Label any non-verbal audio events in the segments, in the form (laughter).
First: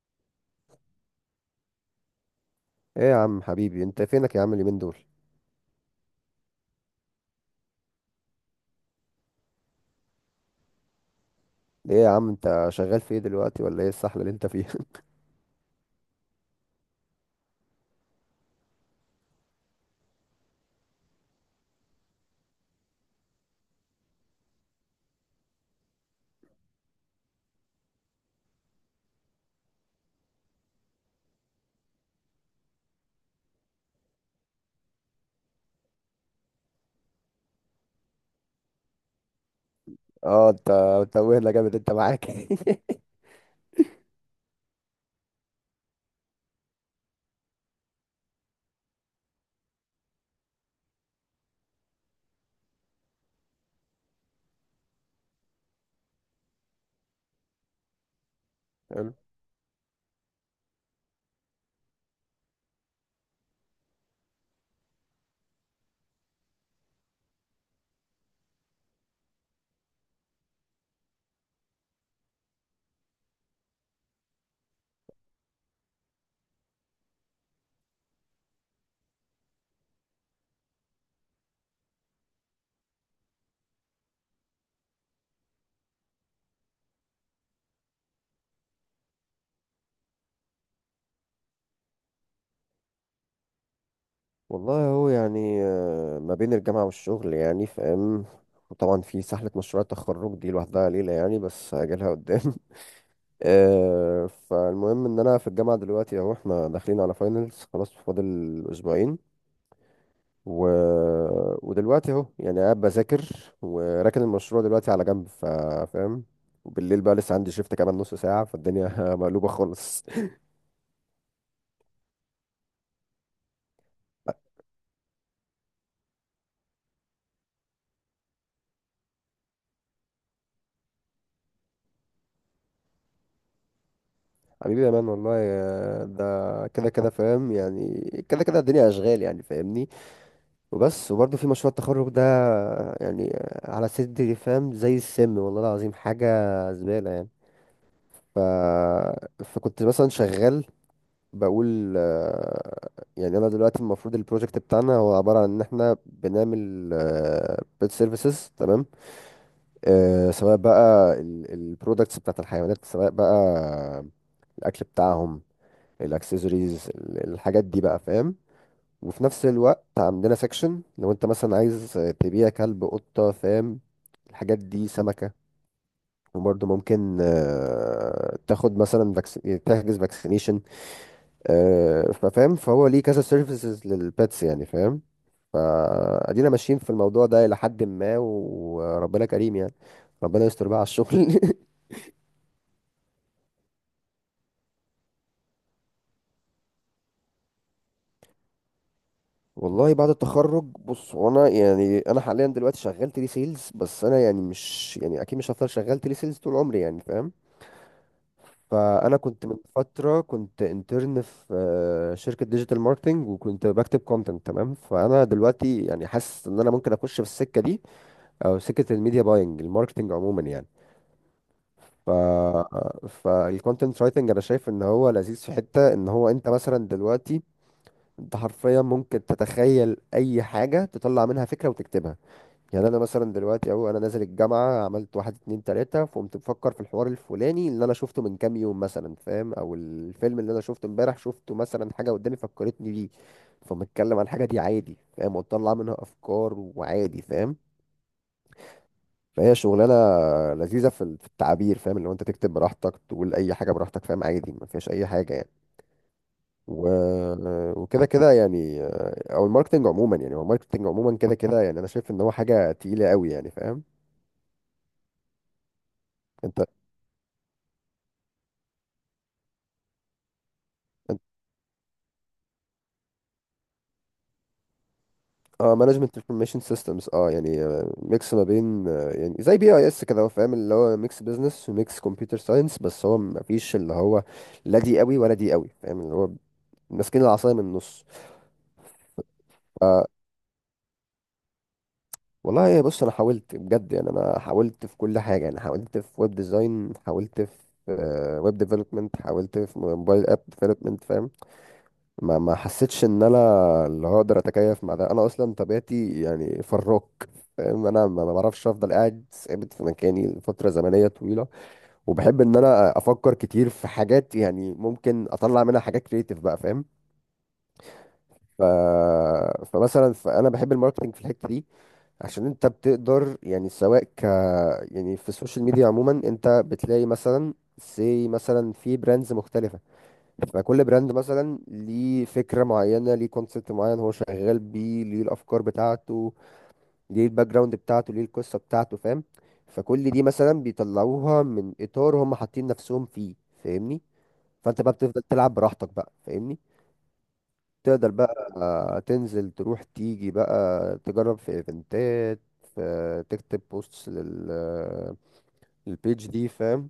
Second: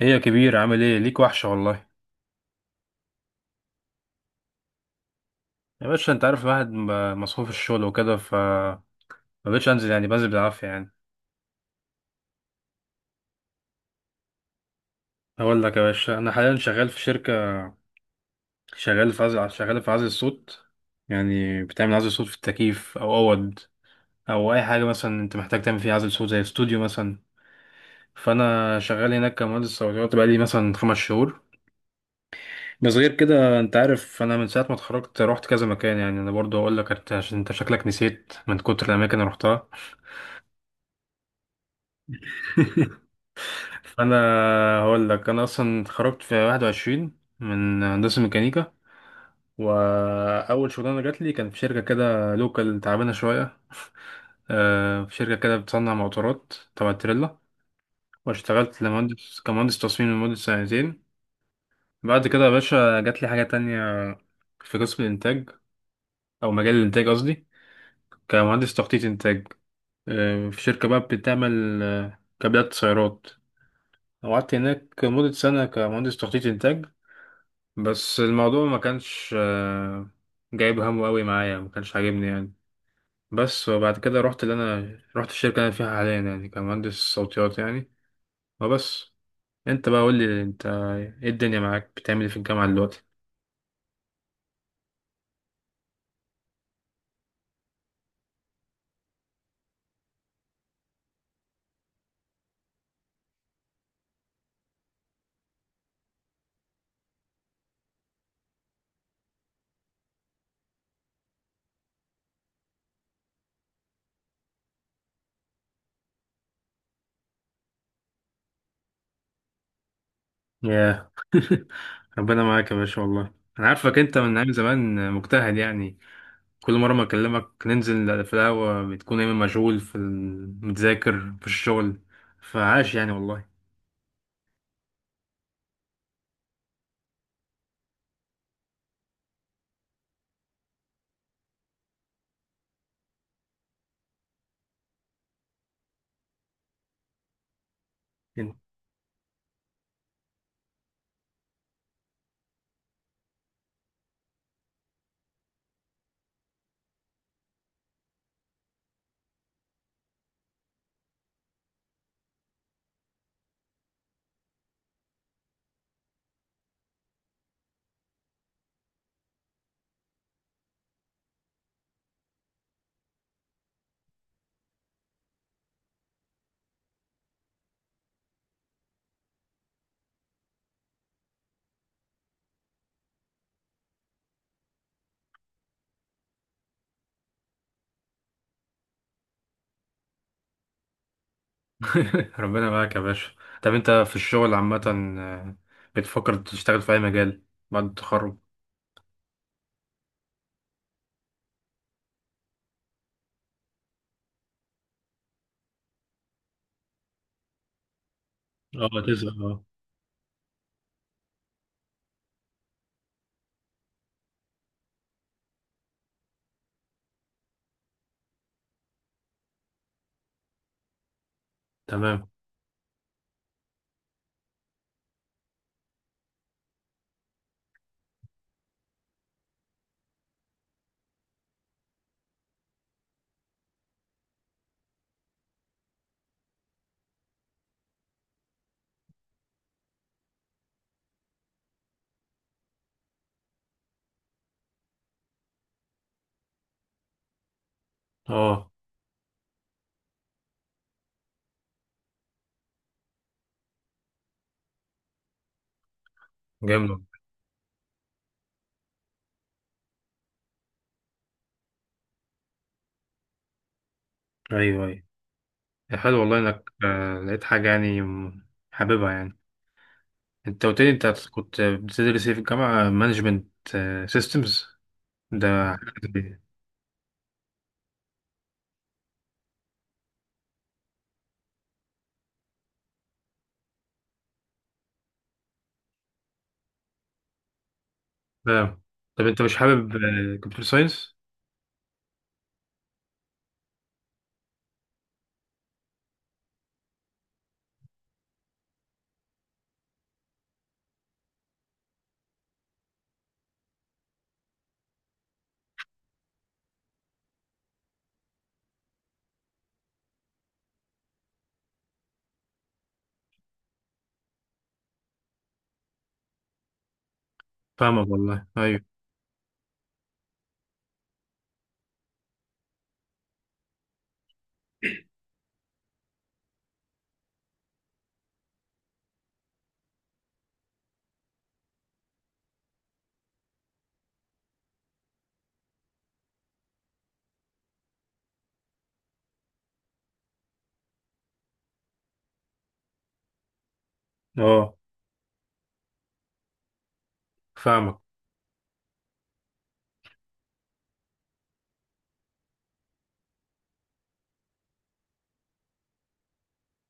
ايه يا كبير، عامل ايه؟ ليك وحشة والله. ايه يا عم حبيبي، انت فينك يا عم اليومين دول؟ يا باشا انت عارف الواحد مصحوف الشغل وكده، ف ما بقتش انزل يعني، بنزل بالعافية يعني. ايه يا عم انت شغال في ايه دلوقتي؟ ولا ايه السحله اللي انت فيها؟ (laughs) اقول لك يا باشا، انا حاليا شغال في شركة، شغال في عزل الصوت. يعني بتعمل عزل صوت في التكييف او اوض او اي حاجة مثلا انت محتاج تعمل فيها عزل صوت زي استوديو مثلا. فانا شغال هناك كمهندس صوتيات، بقالي مثلا 5 شهور. بس غير كده، انت عارف انا من ساعة ما اتخرجت رحت كذا مكان، يعني انا برضه اقول لك انت عشان انت شكلك نسيت من كتر الاماكن اللي رحتها. اه، انت متوهنا جامد انت معاك. (laughs) (laughs) فانا هقول لك انا اصلا اتخرجت في 21 من هندسه ميكانيكا، واول شغلانه جات لي كان في شركه كده لوكال تعبانه شويه. (laughs) في شركه كده بتصنع موتورات تبع تريلا، واشتغلت حلو. كمهندس تصميم لمده سنتين. بعد كده يا باشا جات لي حاجه تانية، في قسم الانتاج، او مجال الانتاج قصدي، كمهندس تخطيط انتاج. في شركه بقى بتعمل كابلات سيارات. قعدت هناك مدة سنة كمهندس تخطيط إنتاج. بس الموضوع ما كانش جايب همه قوي معايا، ما كانش عاجبني يعني. بس وبعد كده رحت، اللي انا رحت الشركه اللي انا فيها حاليا، يعني كمهندس صوتيات يعني، وبس. انت بقى قول لي انت، ايه الدنيا معاك؟ بتعمل ايه في الجامعه دلوقتي؟ والله هو يعني، ما بين الجامعه والشغل يعني فاهم. وطبعا في سحله مشروع التخرج دي لوحدها ليله يعني، بس هاجلها قدام. (laughs) فالمهم ان انا في الجامعه دلوقتي اهو، احنا داخلين على فاينلز خلاص، فاضل اسبوعين. و... ودلوقتي اهو يعني قاعد بذاكر، وراكن المشروع دلوقتي على جنب فاهم. وبالليل بقى لسه عندي شيفت كمان نص ساعة، فالدنيا (laughs) مقلوبة خالص. ياه. (laughs) ربنا معاك يا باشا والله. انا عارفك انت من ايام زمان مجتهد يعني، كل مره ما اكلمك ننزل في القهوه بتكون دايما مشغول في متذاكر في الشغل. فعاش يعني والله. حبيبي يا مان والله ده كده كده فاهم يعني، كده كده الدنيا أشغال يعني فاهمني. وبس، وبرضه في مشروع التخرج ده يعني على صدري فاهم زي السم والله العظيم، حاجة زبالة يعني. ف... فكنت مثلا شغال بقول يعني انا دلوقتي المفروض البروجكت بتاعنا هو عباره عن ان احنا بنعمل بيت سيرفيسز تمام. سواء بقى البرودكتس بتاعت الحيوانات، سواء بقى الاكل بتاعهم، الاكسسوارز، الحاجات دي بقى فاهم. وفي نفس الوقت عندنا سيكشن لو انت مثلا عايز تبيع كلب، قطه فاهم، الحاجات دي، سمكه. وبرضه ممكن تاخد مثلا تحجز فاكسينيشن. ففاهم، فهو ليه كذا سيرفيسز للبيتس يعني فاهم. فادينا ماشيين في الموضوع ده الى حد ما وربنا كريم يعني، ربنا يستر بقى على الشغل. (laughs) (laughs) ربنا معاك يا باشا. طب انت في الشغل عامة، آه، بتفكر تشتغل في اي مجال بعد التخرج؟ والله بعد التخرج بص هو انا يعني انا حاليا دلوقتي شغال تيلي سيلز، بس انا يعني مش يعني اكيد مش هفضل شغال تيلي سيلز طول عمري يعني فاهم. اه فانا تسأل، كنت من اه. فتره كنت انترن في شركه ديجيتال ماركتنج وكنت بكتب كونتنت تمام، فانا دلوقتي يعني حاسس ان انا ممكن اخش في السكه دي، او سكه الميديا باينج، الماركتنج عموما يعني. ف تمام. فالكونتنت رايتنج انا شايف ان هو لذيذ في حته ان هو انت مثلا دلوقتي انت حرفيا ممكن تتخيل اي حاجه تطلع منها فكره وتكتبها. يعني انا مثلا دلوقتي اهو انا نازل الجامعه، عملت واحد اتنين تلاته، فقمت بفكر في الحوار الفلاني اللي انا شفته من كام يوم مثلا فاهم، او الفيلم اللي انا شفته امبارح شفته مثلا، حاجه قدامي فكرتني بيه. فبتكلم عن الحاجه دي عادي فاهم، وتطلع منها افكار وعادي فاهم. اه. فهي شغلانه لذيذه في في التعبير فاهم، اللي هو انت تكتب براحتك، تقول اي حاجه براحتك فاهم، عادي ما فيهاش اي حاجه يعني. و... جامد. وكده كده يعني او الماركتنج عموما يعني، هو الماركتنج عموما كده كده (laughs) يعني انا شايف ان هو حاجه تقيله قوي يعني فاهم. ايوه، ايوه. يا حلو والله انت. انك لقيت حاجة يعني حاببها يعني. انت قلت لي انت انت. كنت بتدرس ايه في الجامعة؟ مانجمنت سيستمز، ده؟ اه، مانجمنت انفورميشن سيستمز اه يعني، ميكس ما بين يعني زي بي اي اس كده هو فاهم، اللي هو ميكس بزنس وميكس كمبيوتر ساينس، بس هو ما فيش اللي هو لا دي قوي ولا دي قوي فاهم، اللي هو ماسكين العصايه من النص. تمام. طب انت مش حابب كمبيوتر ساينس؟ والله بص انا حاولت بجد يعني، انا حاولت في كل حاجه يعني، حاولت في ويب ديزاين، حاولت في ويب ديفلوبمنت، حاولت في موبايل اب ديفلوبمنت فاهم. ما حسيتش ان انا اللي هقدر اتكيف مع ده، انا اصلا طبيعتي يعني فراك فاهم، انا ما بعرفش افضل قاعد ثابت في مكاني لفتره زمنيه طويله. وبحب ان انا افكر كتير في حاجات يعني ممكن اطلع منها حاجات كريتيف بقى فاهم. فاهمك والله، ف... ايوه. فمثلا فانا بحب الماركتنج في الحته دي عشان انت بتقدر يعني، سواء يعني في السوشيال ميديا عموما انت بتلاقي مثلا سي مثلا في براندز مختلفة. فكل براند مثلا ليه فكرة معينة، ليه كونسبت معين هو شغال بيه، ليه الأفكار بتاعته، ليه الباك جراوند بتاعته، ليه القصة بتاعته فاهم. فكل دي مثلا بيطلعوها من إطار هم حاطين نفسهم فيه فاهمني. اه. فانت بقى بتفضل تلعب براحتك بقى فاهمني. فاهمك. تقدر بقى تنزل تروح تيجي بقى، تجرب في ايفنتات، تكتب بوستس لل للبيج دي فاهم.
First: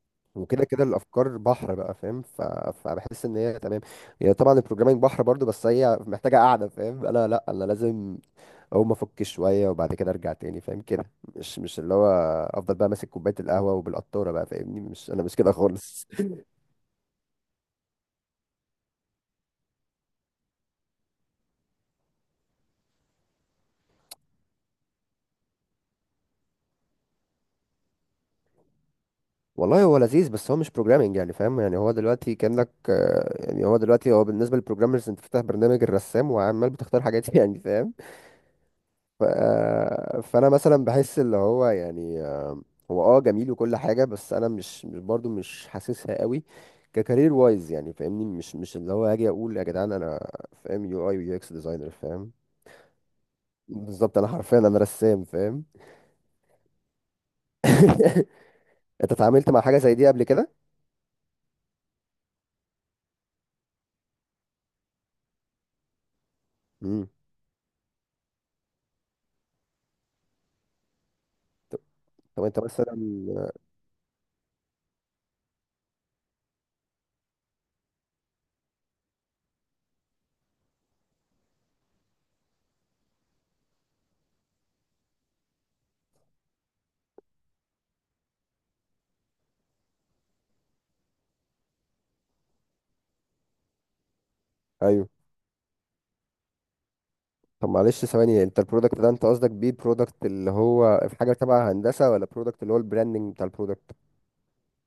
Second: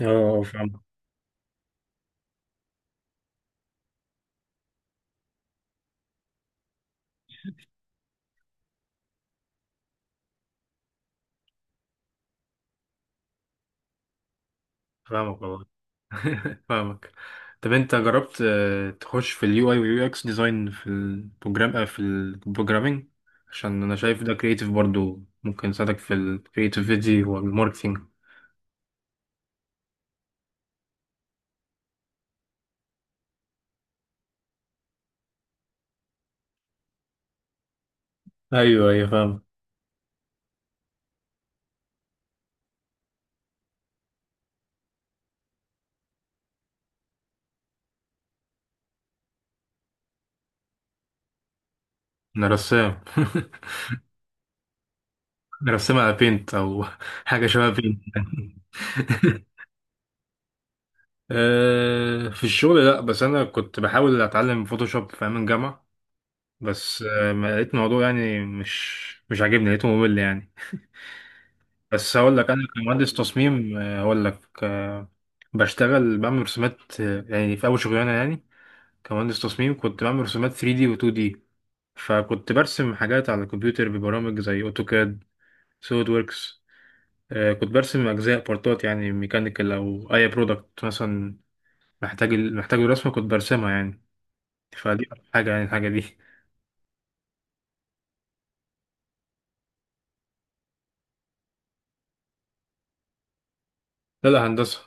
اه. وكده فاهمك. كده الافكار بحر بقى فاهم. فبحس ان هي تمام. هي طبعا البروجرامينج بحر برضو، بس هي محتاجه قاعده فاهم. انا لا، انا لازم اقوم افك شويه وبعد كده ارجع تاني فاهم كده. مش اللي هو افضل بقى ماسك كوبايه القهوه وبالقطاره بقى فاهمني، مش انا مش فاهمك كده والله. خالص. (laughs) فاهمك. طب انت جربت تخش في اليو اي واليو اكس ديزاين، في البروجرامينج؟ عشان انا شايف ده كريتيف، برضو ممكن يساعدك في الكريتيفيتي والماركتينج. والله هو لذيذ بس هو مش بروجرامنج يعني فاهم، يعني هو دلوقتي كأنك يعني هو دلوقتي هو بالنسبة للبروجرامرز انت فاتح برنامج الرسام وعمال بتختار حاجات (laughs) يعني فاهم. ايوه ايوه ف... فاهم. آه، فانا مثلا بحس اللي هو يعني هو جميل وكل حاجة، بس انا مش مش برضو مش حاسسها قوي ككارير وايز يعني فاهمني. مش اللي هو هاجي اقول يا جدعان انا فاهم يو اي ويو اكس ديزاينر فاهم. انا رسام. (laughs) بالظبط انا حرفيا انا رسام فاهم. انا رسام على بينت، او (laughs) حاجه شبه بينت. (laughs) (laughs) انت اتعاملت مع حاجة زي دي قبل كده؟ في الشغل لا، بس انا كنت بحاول اتعلم فوتوشوب في ايام الجامعه، بس امم. ما لقيت الموضوع يعني، مش عاجبني، لقيته ممل يعني. طب بس هقول طب لك انت انا مثلا كمهندس تصميم، هقول لك، بشتغل بعمل رسومات، يعني في اول شغلانه يعني، كمهندس تصميم كنت بعمل رسومات 3D و 2D، فكنت برسم حاجات على الكمبيوتر ببرامج زي اوتوكاد، سوليد وركس. كنت برسم اجزاء بارتات يعني، ميكانيكال او اي برودكت مثلا، محتاج الرسمه كنت برسمها يعني. فدي ايوه. أكتر حاجه يعني، الحاجه دي. طب معلش ثواني، انت البرودكت ده انت قصدك بيه البرودكت اللي هو في حاجه تبع هندسه، ولا برودكت اللي هو البراندنج بتاع البرودكت؟ لا لا، هندسة.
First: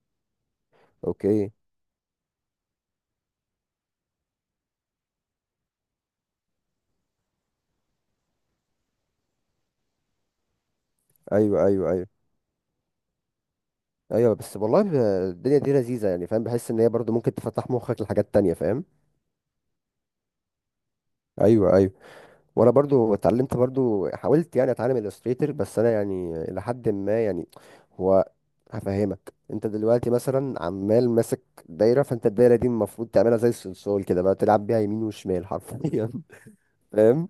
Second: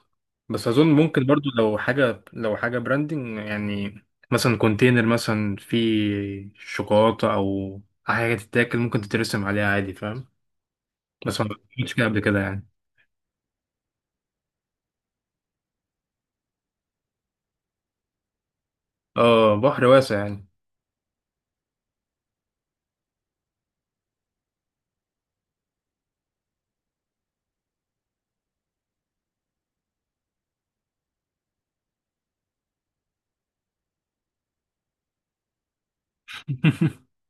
بس أظن ممكن برضو، اوكي. لو حاجة براندنج يعني، مثلا كونتينر مثلا فيه شوكولاتة أو حاجة تتاكل ممكن تترسم عليها عادي، فاهم. بس ما ايوه ايوه عملتش كده ايوه. قبل كده يعني. ايوه بس والله الدنيا دي لذيذه يعني فاهم، بحس ان هي برضو ممكن تفتح مخك لحاجات تانية فاهم. اه، بحر واسع يعني. ايوه ايوه. وانا برضو اتعلمت، برضو حاولت يعني اتعلم الستريتور، بس انا يعني لحد ما يعني، هو هفهمك انت دلوقتي مثلا عمال ماسك دايره، فانت الدايره دي المفروض تعملها زي الصلصال كده بقى، تلعب بيها يمين وشمال حرفيا. (laughs) (laughs) فاهم.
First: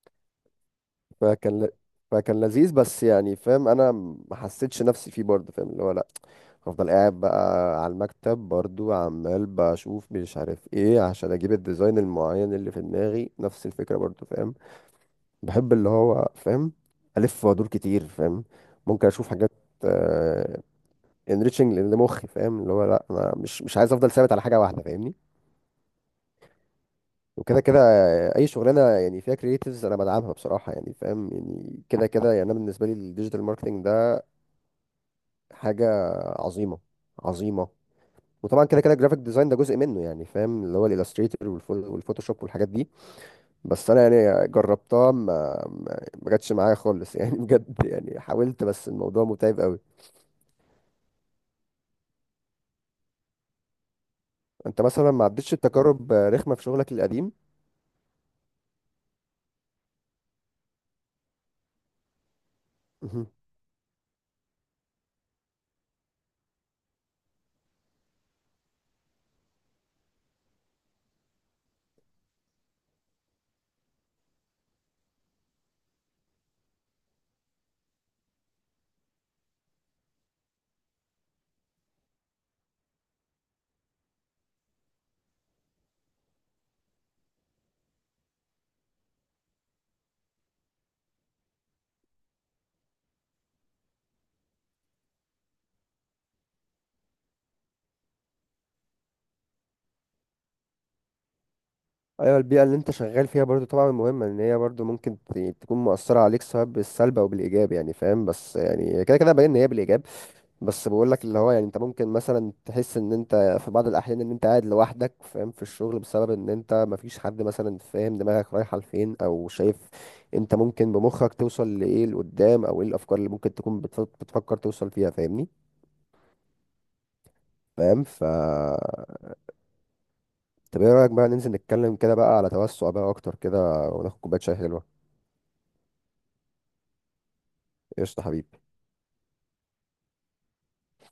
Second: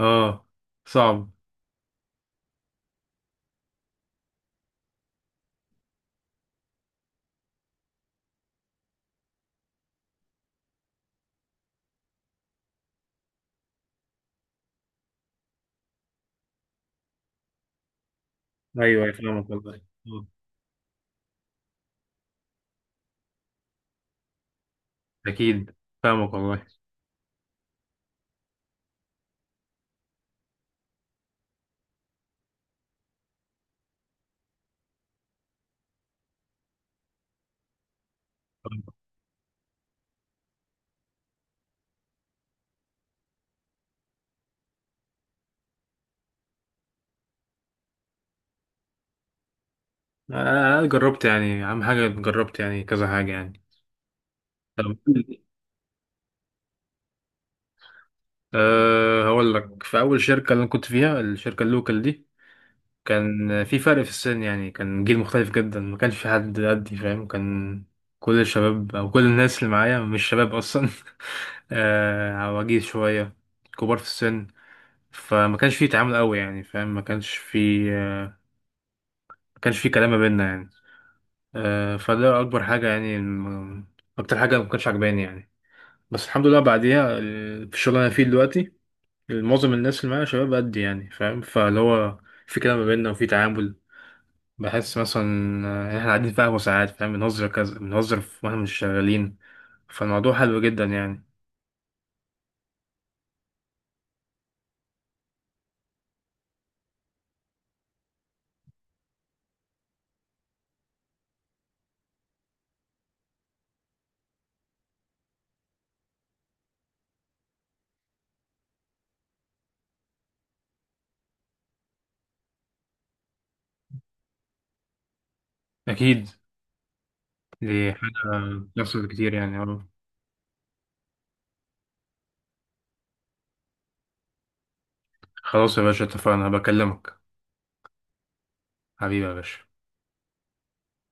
اه، صعب. فكان ل... فكان لذيذ بس يعني فاهم، انا ما حسيتش نفسي فيه برضه فاهم اللي هو لا، هفضل قاعد بقى على المكتب برضه عمال بشوف مش عارف ايه عشان اجيب الديزاين المعين اللي في دماغي نفس الفكره برضه فاهم. بحب اللي هو فاهم الف وادور كتير فاهم. أيوه، ممكن أيوة، اشوف فاهمك حاجات والله. آه، انريتشنج لمخي فاهم، اللي هو لا انا مش عايز افضل ثابت على حاجه واحده فاهمني. أكيد فاهمك والله. وكده كده اي شغلانه يعني فيها كرييتيفز انا بدعمها بصراحه يعني فاهم، يعني كده كده يعني انا بالنسبه لي الديجيتال ماركتنج حاجة عظيمة، عظيمة. وطبعا كده كده الجرافيك ديزاين ده جزء منه يعني فاهم، اللي هو الالستريتور والفوتوشوب والحاجات دي، بس انا يعني جربتها ما جاتش معايا خالص يعني (laughs) بجد يعني حاولت بس الموضوع متعب قوي. أنا جربت يعني، أهم حاجة جربت يعني كذا حاجة يعني. انت طب، مثلا ما عدتش التجارب رخمة في شغلك القديم؟ أه، هقول لك في أول شركة اللي أنا كنت فيها، الشركة اللوكال دي، مهم. كان في فرق في السن يعني، كان جيل مختلف جدا، ما كانش في حد قدي فاهم. كان كل الشباب، او كل الناس اللي معايا مش شباب اصلا، (laughs) عواجيز شويه، كبار في السن. فما كانش في تعامل قوي يعني، فاهم، ما كانش في كلام ما بيننا يعني. فده اكبر حاجه يعني، اكتر حاجه ما كانتش عجباني يعني. بس الحمد لله بعديها، في الشغل اللي انا فيه دلوقتي، معظم الناس اللي معايا شباب قدي يعني، فاهم، فاللي هو في كلام ما بيننا وفي تعامل. بحس مثلا، احنا قاعدين في قهوة ساعات، فاهم، بنهزر كذا، بنهزر واحنا مش شغالين. فالموضوع حلو جدا يعني. ايوه، البيئة اللي انت شغال فيها برضو طبعا مهمة، ان هي برضو ممكن تكون مؤثرة عليك سواء بالسلب او بالايجاب يعني فاهم، بس يعني كده كده باين ان هي بالايجاب. بس بقول لك اللي هو يعني انت ممكن مثلا تحس ان انت في بعض الاحيان ان انت قاعد لوحدك فاهم في الشغل، بسبب ان انت مفيش حد مثلا فاهم دماغك رايحه لفين او شايف انت ممكن بمخك توصل لايه لقدام، او ايه الافكار اللي ممكن تكون بتفكر توصل فيها فاهمني. أكيد، دي فاهم ف حاجة بتحصل كتير يعني، آه. طب ايه رايك بقى ننزل نتكلم كده بقى على توسع بقى اكتر كده، وناخد كوبايه شاي حلوه. خلاص يا باشا، اتفقنا، بكلمك. قشطه حبيبي. حبيبي يا باشا.